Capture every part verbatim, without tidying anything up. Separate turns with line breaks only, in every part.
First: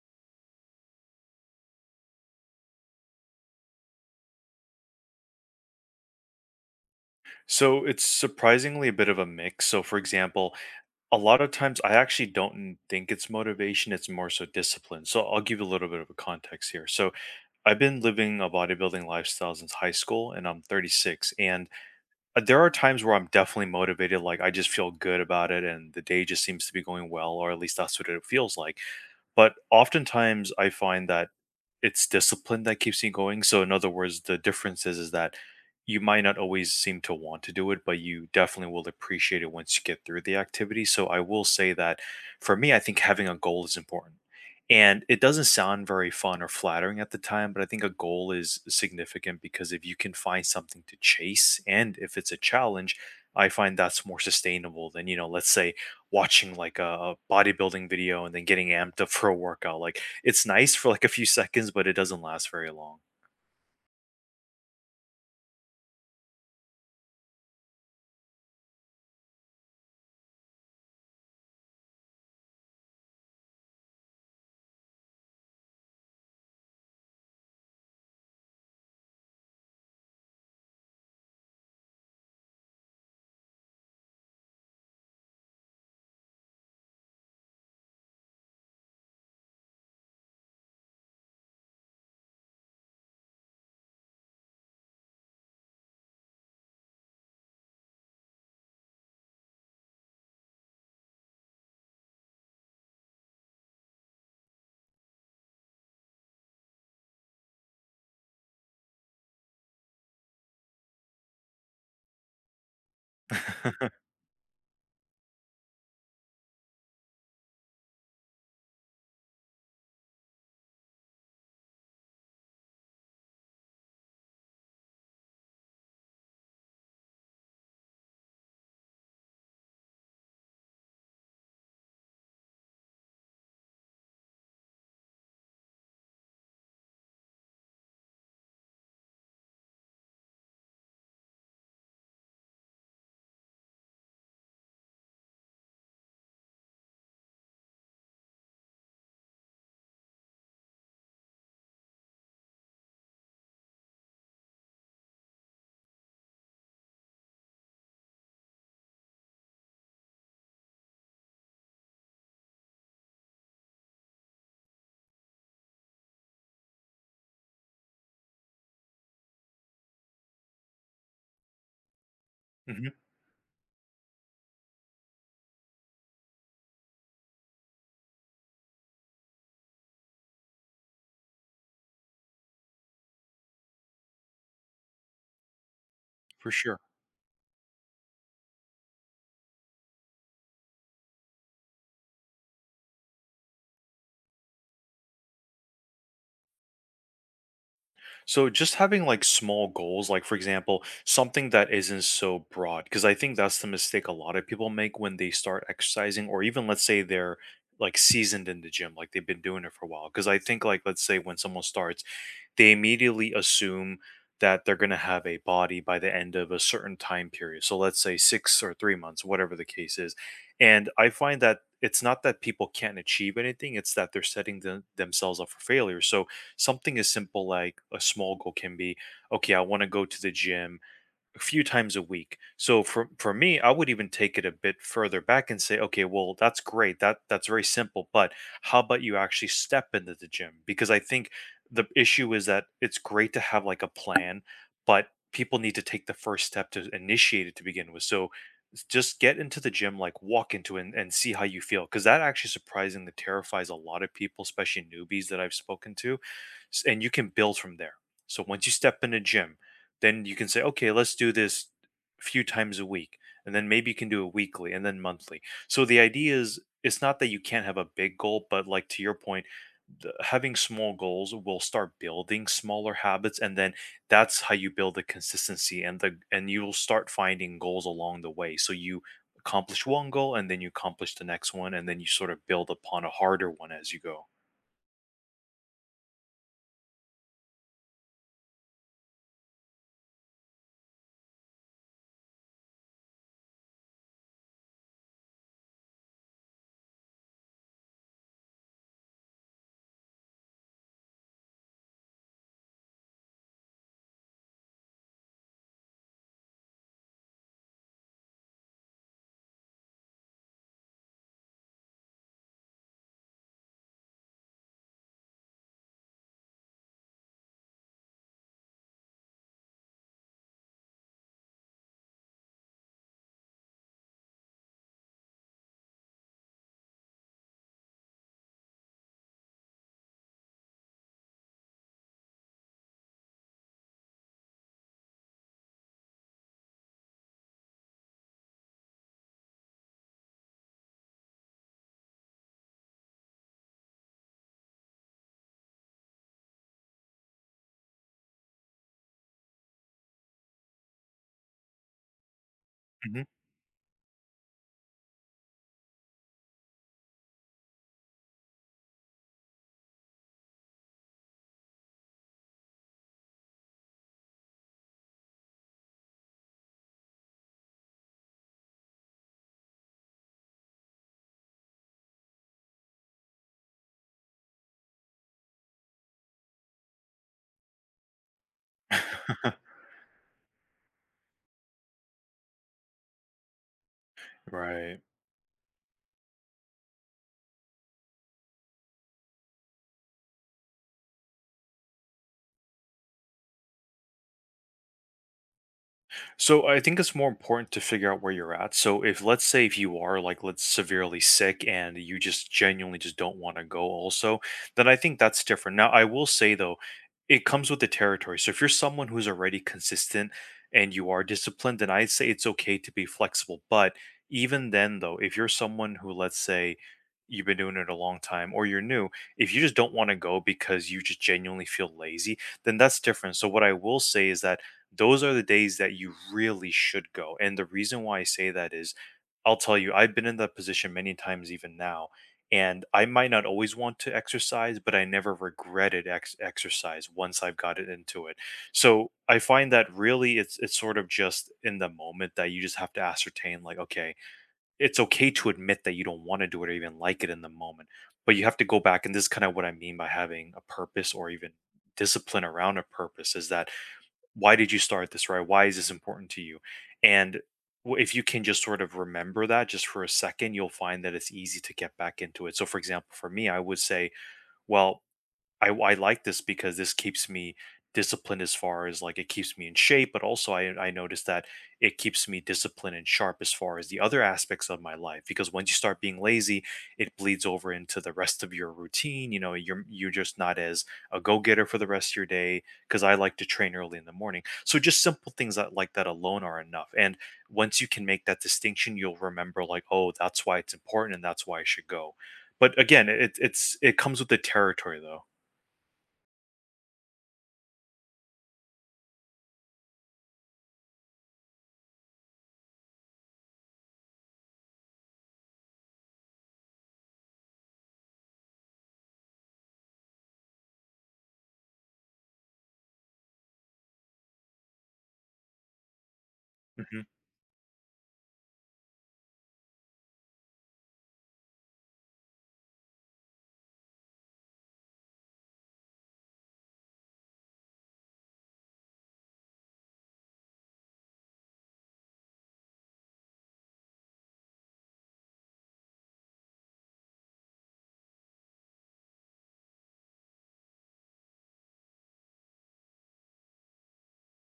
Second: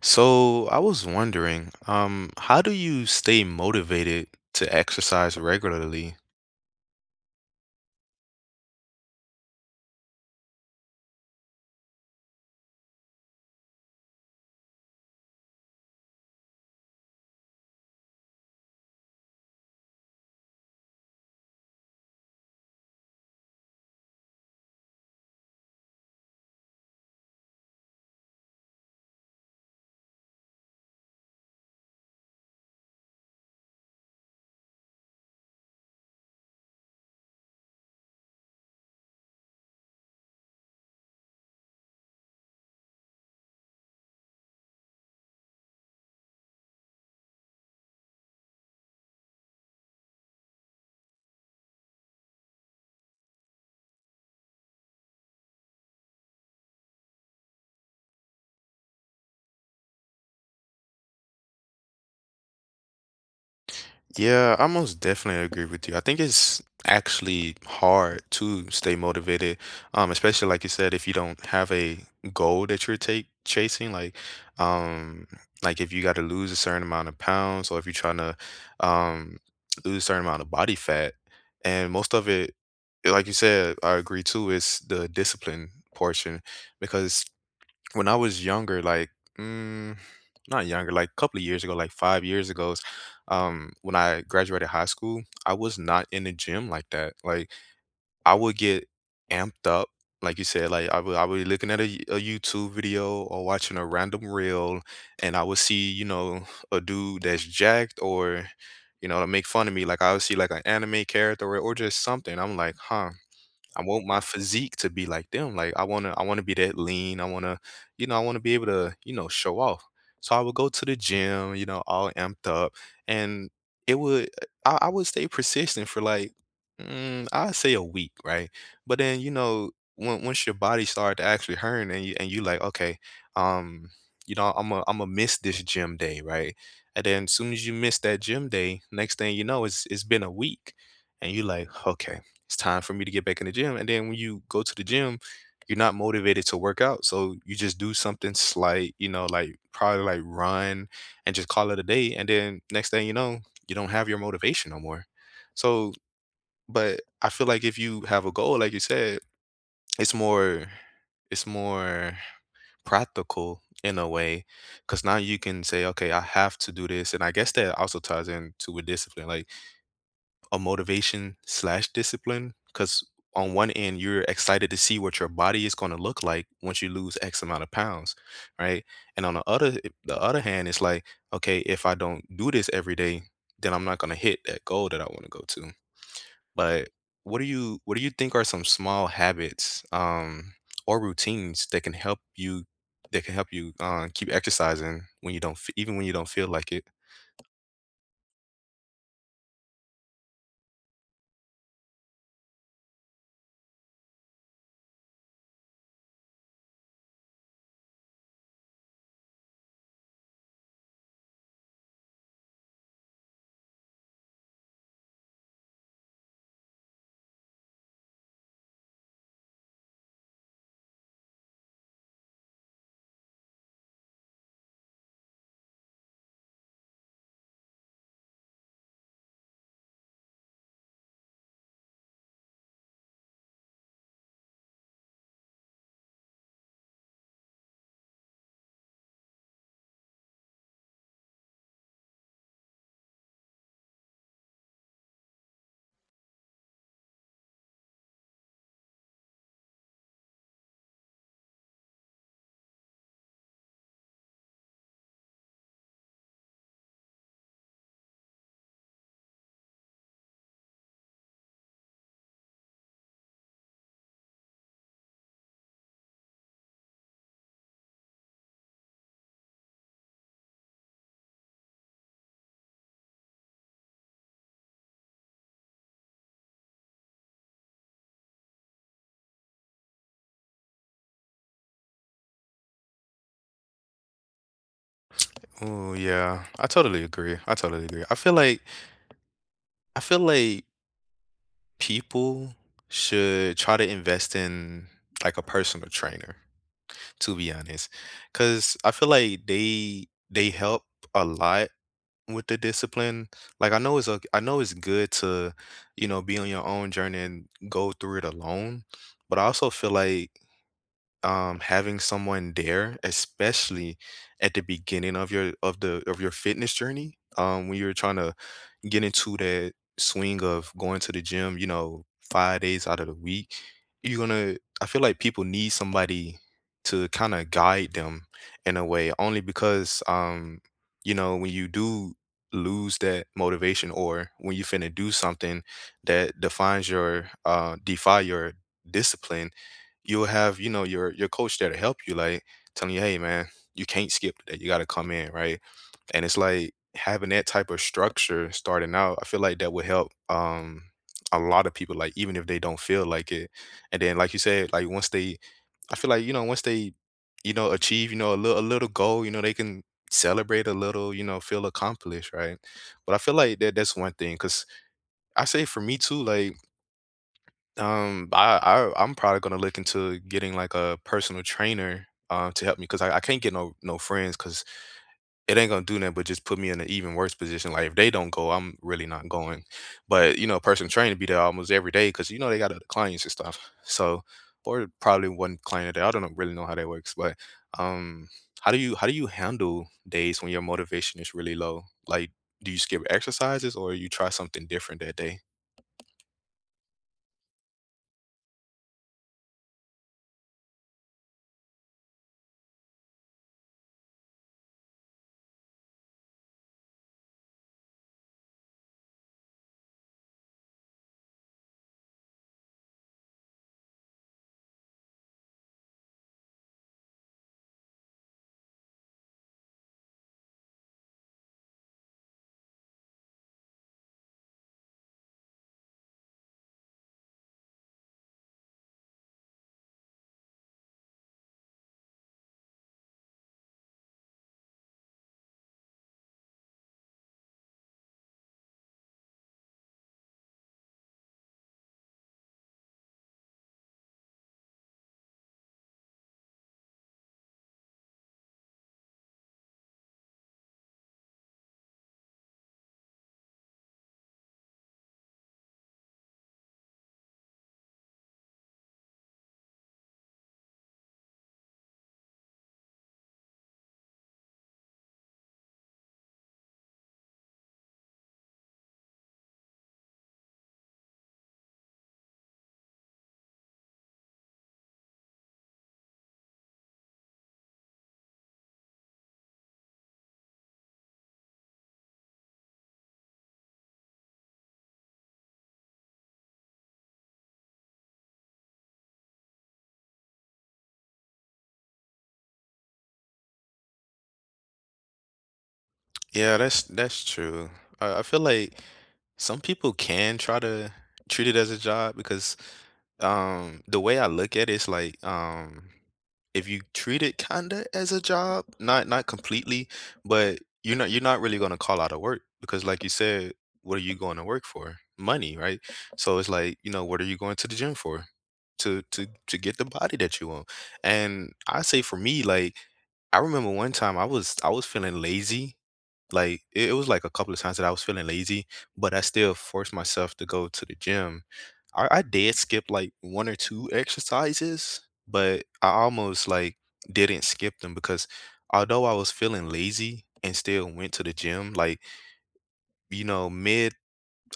So I was wondering, um, how do you stay motivated to exercise regularly?
So it's surprisingly a bit of a mix. So, for example, a lot of times I actually don't n- think it's motivation, it's more so discipline. So, I'll give you a little bit of a context here. So, I've been living a bodybuilding lifestyle since high school and I'm thirty-six. And uh, there are times where I'm definitely motivated, like I just feel good about it and the day just seems to be going well, or at least that's what it feels like. But oftentimes I find that it's discipline that keeps you going. So in other words, the difference is is that you might not always seem to want to do it, but you definitely will appreciate it once you get through the activity. So I will say that for me, I think having a goal is important. And it doesn't sound very fun or flattering at the time, but I think a goal is significant because if you can find something to chase and if it's a challenge, I find that's more sustainable than, you know, let's say watching like a a bodybuilding video and then getting amped up for a workout. Like it's nice for, like, a few seconds, but it doesn't last very long.
Yeah, I most definitely agree with you. I think it's actually hard to stay motivated, um, especially like you said, if you don't have a goal that you're take chasing, like, um, like if you got to lose a certain amount of pounds, or if you're trying to, um, lose a certain amount of body fat. And most of it, like you said, I agree too, is the discipline portion because when I was younger, like mm, not younger, like a couple of years ago, like five years ago, um, when I graduated high school, I was not in the gym like that. Like I would get amped up, like you said, like I would I would be looking at a, y- a YouTube video or watching a random reel, and I would see, you know, a dude that's jacked or, you know, to make fun of me. Like I would see like an anime character or, or just something. I'm like, huh. I want my physique to be like them. Like I wanna I wanna be that lean. I wanna, you know, I wanna be able to, you know, show off. So I would go to the gym, you know, all amped up. And it would I, I would stay persistent for like mm, I'd say a week, right? But then, you know, when, once your body started to actually hurt and you and you like, okay, um, you know, I'm a I'm a miss this gym day, right? And then as soon as you miss that gym day, next thing you know, it's it's been a week. And you like, okay, it's time for me to get back in the gym. And then when you go to the gym, you're not motivated to work out. So you just do something slight, you know, like probably like run and just call it a day. And then next thing you know, you don't have your motivation no more. So, but I feel like if you have a goal, like you said, it's more, it's more practical in a way, because now you can say, okay, I have to do this. And I guess that also ties into with discipline, like a motivation slash discipline,
Mhm.
because on one end you're excited to see what your body is going to look like once you lose x amount of pounds, right? And on the other eh, the other hand, it's like, okay, if I don't do this every day, then I'm not going to hit that goal that I want to go to.
For sure.
But what do you what do you think are some small habits, um or routines that can help you that can help you uh, keep exercising when you don't f- even when you don't feel like it?
So just having like small goals, like for example, something that isn't so broad, because I think that's the mistake a lot of people make when they start exercising, or even let's say they're like seasoned in the gym, like they've been doing it for a while. Because I think like let's say when someone starts, they immediately assume that they're going to have a body by the end of a certain time period. So let's say six or three months, whatever the case is. And I find that it's not that people can't achieve anything, it's that they're setting them themselves up for failure. So something as simple like a small goal can be okay, I want to go to the gym a few times a week. So for for me, I would even take it a bit further back and say, okay, well, that's great. That that's very simple, but how about you actually step into the gym? Because I think the issue is that it's great to have like a plan, but people need to take the first step to initiate it to begin with. So s- just get into the gym, like walk into it, and, and see how you feel. Because that actually surprisingly terrifies a lot of people, especially newbies that I've spoken to. s- And you can build from there. So once you step in a gym, then you can say, okay, let's do this a few times a week. And then maybe you can do it weekly and then monthly. So the idea is it's not that you can't have a big goal, but like to your point, the, having small goals will start building smaller habits. And then that's how you build the consistency, and the, and you will start finding goals along the way. So you accomplish one goal and then you accomplish the next one. And then you sort of build upon a harder one as you go.
oh yeah i totally agree I totally agree. I feel like I feel like people should try to invest in like a personal trainer, to be honest, because I feel like they they help a lot with the discipline. Like I know it's a, I know it's good to, you know, be on your own journey and go through it alone, but I also feel like, um, having someone there, especially at the beginning of your of the of your fitness journey, um, when you're trying to get into that swing of going to the gym, you know, five days out of the week, you're gonna. I feel like people need somebody to kind of guide them in a way, only because, um, you know, when you do lose that motivation or when you finna do something that defines your uh defy your discipline, you'll have, you know, your your coach there to help you, like telling you, hey man, you can't skip today, you got to come in, right? And it's like having that type of structure starting out, I feel like that would help, um a lot of people, like even if they don't feel
Mhm.
like it. And then like you said, like once they i feel like you know once they, you know, achieve, you know, a little a little goal, you know, they can celebrate a little, you know, feel accomplished, right? But I feel like that that's one thing. Because I say for me too, like, um, I, I I'm probably gonna look into getting like a personal trainer, um to help me, because I, I can't get no no friends, because it ain't gonna do nothing but just put me in an even worse position. Like if they don't go, I'm really not going. But you know, personal trainer be there almost every day because you know they got other clients and stuff. So, or
Right.
probably one client a day. I don't know- really know how that works. But um, how do you how do you handle days when your motivation is really low? Like, do you skip exercises or you try something different that day?
So I think it's more important to figure out where you're at. So if let's say if you are like, let's, severely sick and you just genuinely just don't want to go also, then I think that's different. Now I will say though, it comes with the territory. So if you're someone who's already consistent and you are disciplined, then I'd say it's okay to be flexible. But even then though, if you're someone who, let's say, you've been doing it a long time or you're new, if you just don't want to go because you just genuinely feel lazy, then that's different. So what I will say is that those are the days that you really should go. And the reason why I say that is I'll tell you, I've been in that position many times even now. And I might not always want to exercise, but I never regretted ex- exercise once I've got it into it. So I find that really it's it's sort of just in the moment that you just have to ascertain like, okay, it's okay to admit that you don't want to do it or even like it in the moment, but you have to go back. And this is kind of what I mean by having a purpose, or even discipline around a purpose, is that why did you start this, right? Why is this important to you? And w- if you can just sort of remember that just for a second, you'll find that it's easy to get back into it. So for example, for me, I would say, well, I I like this because this keeps me disciplined, as far as like it keeps me in shape, but also I I noticed that it keeps me disciplined and sharp as far as the other aspects of my life, because once you start being lazy, it bleeds over into the rest of your routine. You know, you're you're just not as a go-getter for the rest of your day because I like to train early in the morning. So just simple things that like that alone are enough. And once you can make that distinction, you'll remember like, oh, that's why it's important and that's why I should go. But again, it it's it comes with the territory though.
Yeah, that's that's true. I, I feel like some people can try to treat it as a job. Because um the way I look at it is like, um if you treat it kinda as a job, not not completely, but you're not you're not really gonna call out of work. Because like you said, what are you going to work for? Money, right? So it's like, you
Mhm.
know, what are you going to the gym for? To to to get the body that you want. And I say for me, like I remember one time I was I was feeling lazy, like it, it was like a couple of times that I was feeling lazy, but I still forced myself to go to the gym. I, I did skip like one or two exercises, but I almost like didn't skip them because although I was feeling lazy and still went to the gym, like, you know, mid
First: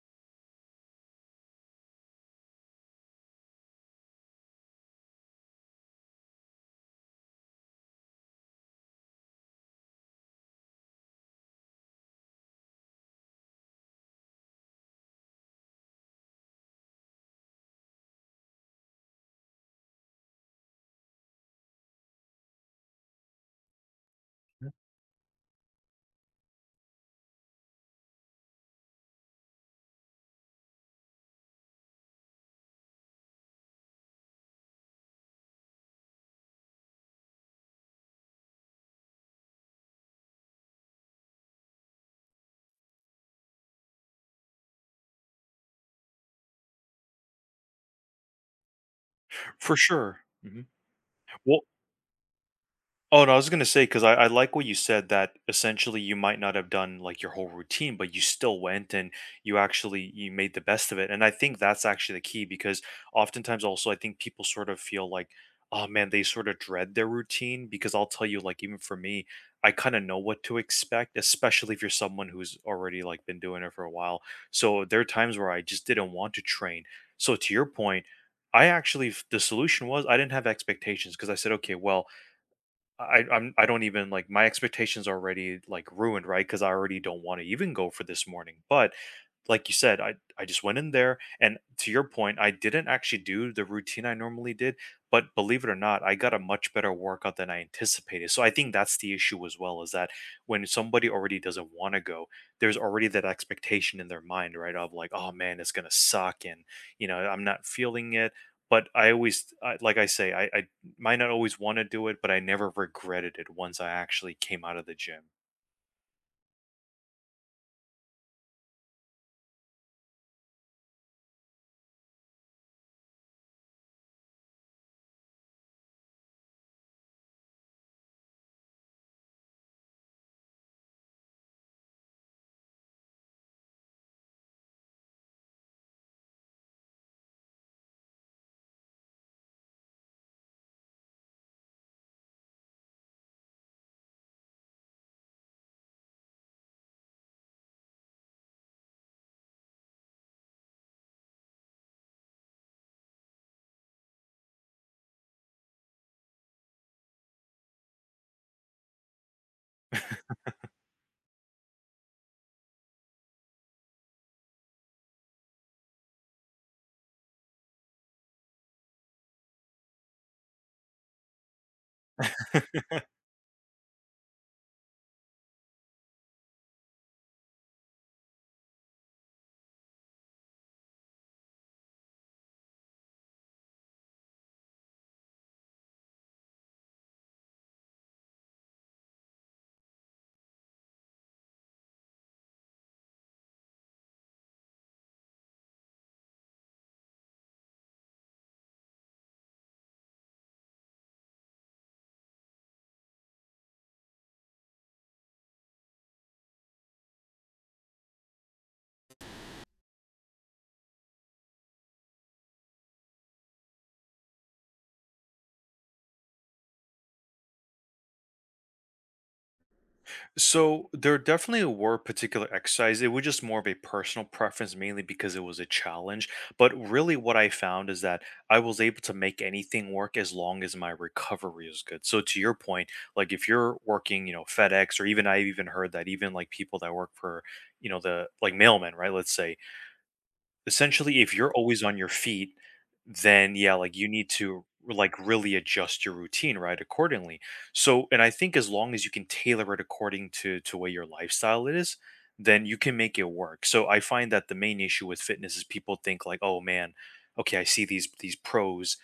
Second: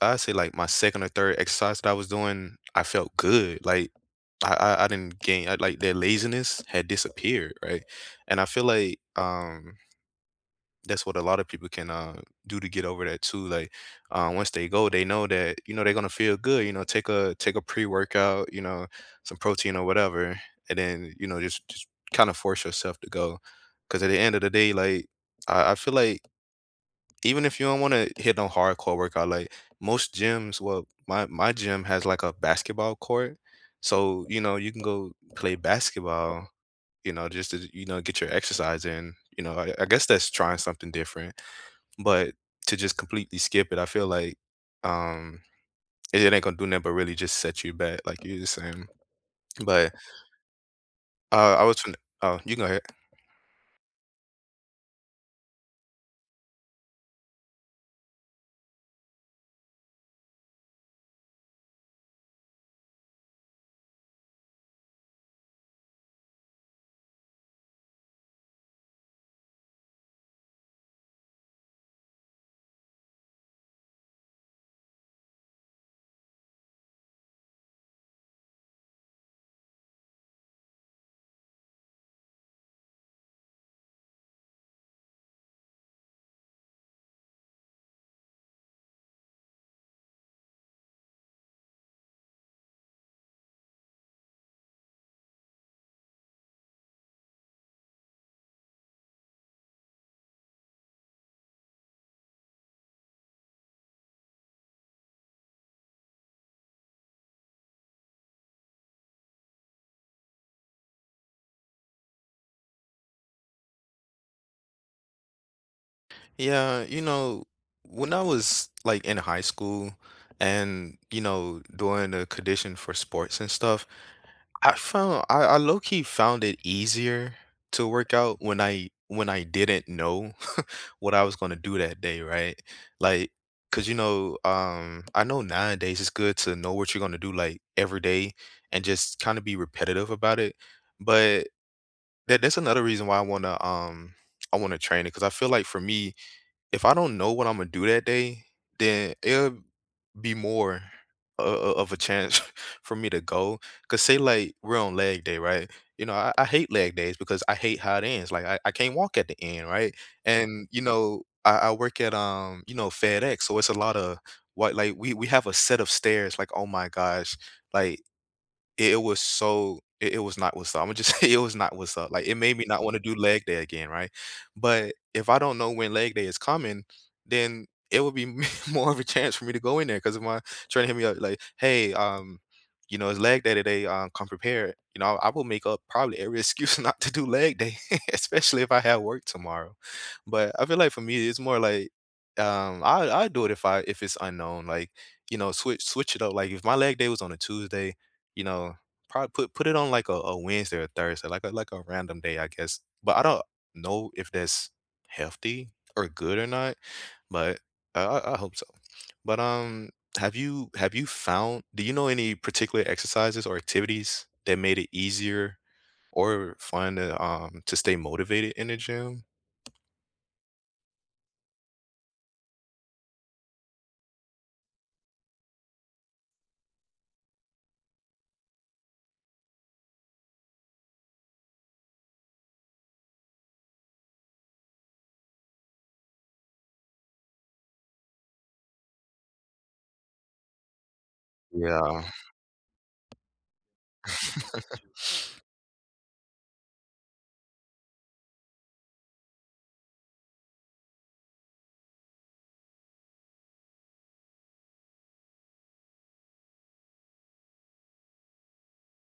I would say like my second or third exercise that I was doing, I felt good. Like I, I, I didn't gain I, like that laziness had disappeared, right? And I feel like um that's what a lot of people can uh, do to get over that too. Like, uh, once they go, they know that you know they're gonna feel good. You know, take a take a pre workout, you know, some protein or whatever, and then you know just just kind of force yourself to go. Because at the end of the
Mm.
day, like I, I feel like even if you don't want to hit no hardcore workout, like most gyms, well, my my gym has like a basketball court, so you know you can go play basketball. You know, just to, you know, get your exercise in. You know, I, I guess that's trying something different, but to just completely skip it, I feel like um it, it ain't gonna do nothing but really just set you back, like you just saying.
For
But
sure. Mhm.
uh
Well,
I was fin oh, you go ahead.
oh, no, I was gonna say, 'cause I I like what you said, that essentially you might not have done, like, your whole routine, but you still went, and you actually, you made the best of it, and I think that's actually the key. Because oftentimes also I think people sort of feel like, "Oh, man," they sort of dread their routine, because I'll tell you, like, even for me, I kinda know what to expect, especially if you're someone who's already, like, been doing it for a while, so there are times where I just didn't want to train. So to your point, I actually f the solution was I didn't have expectations, because I said, "Okay, well, I I'm I don't even like, my expectations are already like ruined, right? Because I already don't want to even go for this morning. But like you said, I I just went in there, and to your point, I didn't actually do the routine I normally did. But believe it or not, I got a much better workout than I anticipated. So I think that's the issue as well, is that when somebody already doesn't want to go, there's already that expectation in their mind, right? Of like, oh man, it's gonna suck, and you know, I'm not feeling it. But I always, I, like I say, I, I might not always want to do it, but I never regretted it once I actually came out of the gym.
Yeah, you know, when I was like in high school and, you know, doing the condition for sports and stuff, I found I, I low key found it easier to work out when I when I didn't know what I was gonna do that day, right? Like, cause you know, um, I know nowadays it's good to know what you're gonna do like every day and just kind of be repetitive about it. But that that's another reason why I wanna um I wanna train it, because I feel like for me, if I don't know what I'm gonna do that day, then it'll be more o o of a chance for me to go. Cause say, like, we're on leg day, right? You know, I I hate leg days because I hate how it ends, like, I I can't walk at the end, right? And, you know, I I work at, um, you know, FedEx, so it's a lot of what like, we we have a set of stairs, like, oh my gosh, like it it was so it it was not what's up. Imma just say it was not what's up. Like, it made me not wanna do leg day again, right? But if I don't know when leg day is coming, then it would be more of a chance for me to go in there, because if my trainer hit me up like, "Hey, um, you know, it's leg day today, um, come prepared." You know, I will make up probably every excuse not to do leg day, especially if I have work tomorrow. But I feel like for me, it's more like, um, I I do it if I if it's unknown, like, you know, switch switch it up. Like, if my leg day was on a Tuesday, you know, probably put put it on like a, a Wednesday or Thursday, like a like a random day, I guess. But I don't know if that's healthy or good or not. But I, I I hope so. But um, have you have you found? Do you know any particular exercises or activities that made it easier or fun to um to stay motivated in the gym?
So there definitely were particular exercises. It was just more of a personal preference, mainly because it was a challenge. But really, what I found is that I was able to make anything work as long as my recovery is good. So to your point, like if you're working, you know, FedEx, or even I've even heard that even like people that work for, you know, the like mailmen, right? Let's say, essentially, if you're always on
Yeah.
your feet, then yeah, like you need to like really adjust your routine, right, accordingly. So, and I think as long as you can tailor it according to to what your lifestyle is, then you can make it work. So I find that the main issue with fitness is people think like, oh man, okay, I see these these pros,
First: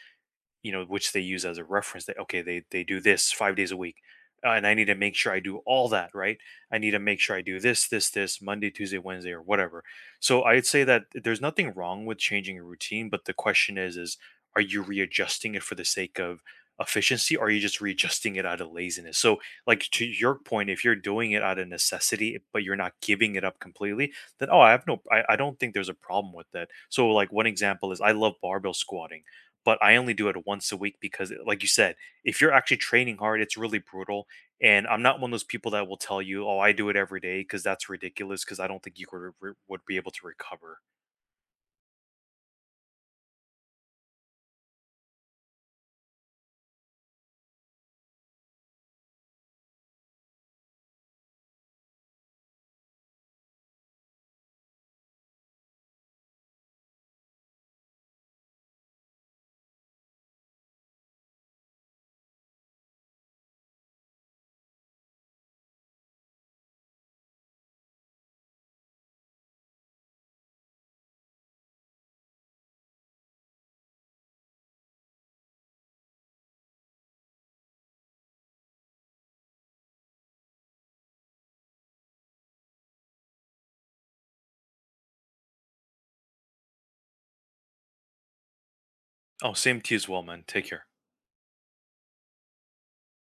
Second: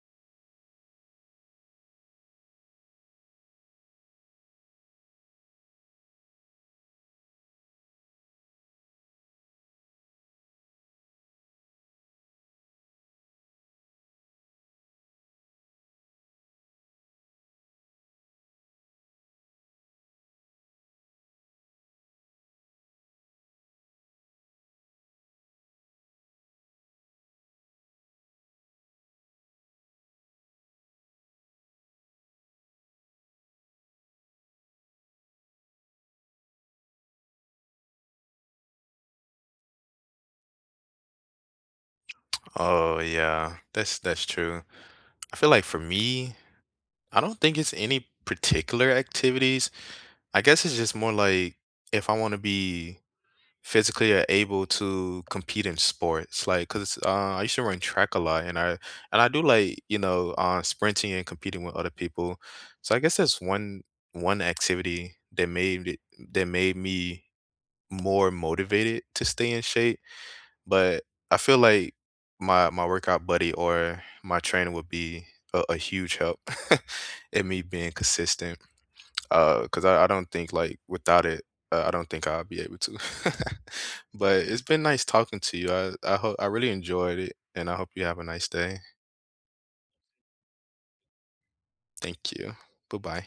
you know, which they use as a reference that okay, they they do this five days a week, uh, and I need to make sure I do all that right. I need to make sure I do this, this, this Monday, Tuesday, Wednesday, or whatever. So I'd say that there's nothing wrong with changing a routine, but the question is, is are you readjusting it for the sake of efficiency, or are you just readjusting it out of laziness? So, like to your point, if you're doing it out of necessity, but you're not giving it up completely, then oh, I have no, I, I don't think there's a problem with that. So, like one example is I love barbell squatting, but I only do it once a week because, like you said, if you're actually training hard, it's really brutal. And I'm not one of those people that will tell you, "Oh, I do it every day," because that's ridiculous. Because I don't think you could re- would be able to recover.
Oh yeah, that's that's true. I feel like for me, I don't think it's any particular activities. I guess it's just more like if I want to be physically a- able to compete in sports, like because uh, I used to run track a lot, and I and I do like you know uh, sprinting and competing with other people. So I guess that's one one activity that made it, that made me more motivated to stay in shape. But I feel like my my workout buddy or my trainer would be a, a huge help in me being consistent. Because I I don't think, like, without it, uh, I don't think I'll be able to. But it's been nice talking to you. I I ho I really enjoyed it, and I hope you have a nice day.
Oh, same to you as well, man. Take care.
Thank you. Bye bye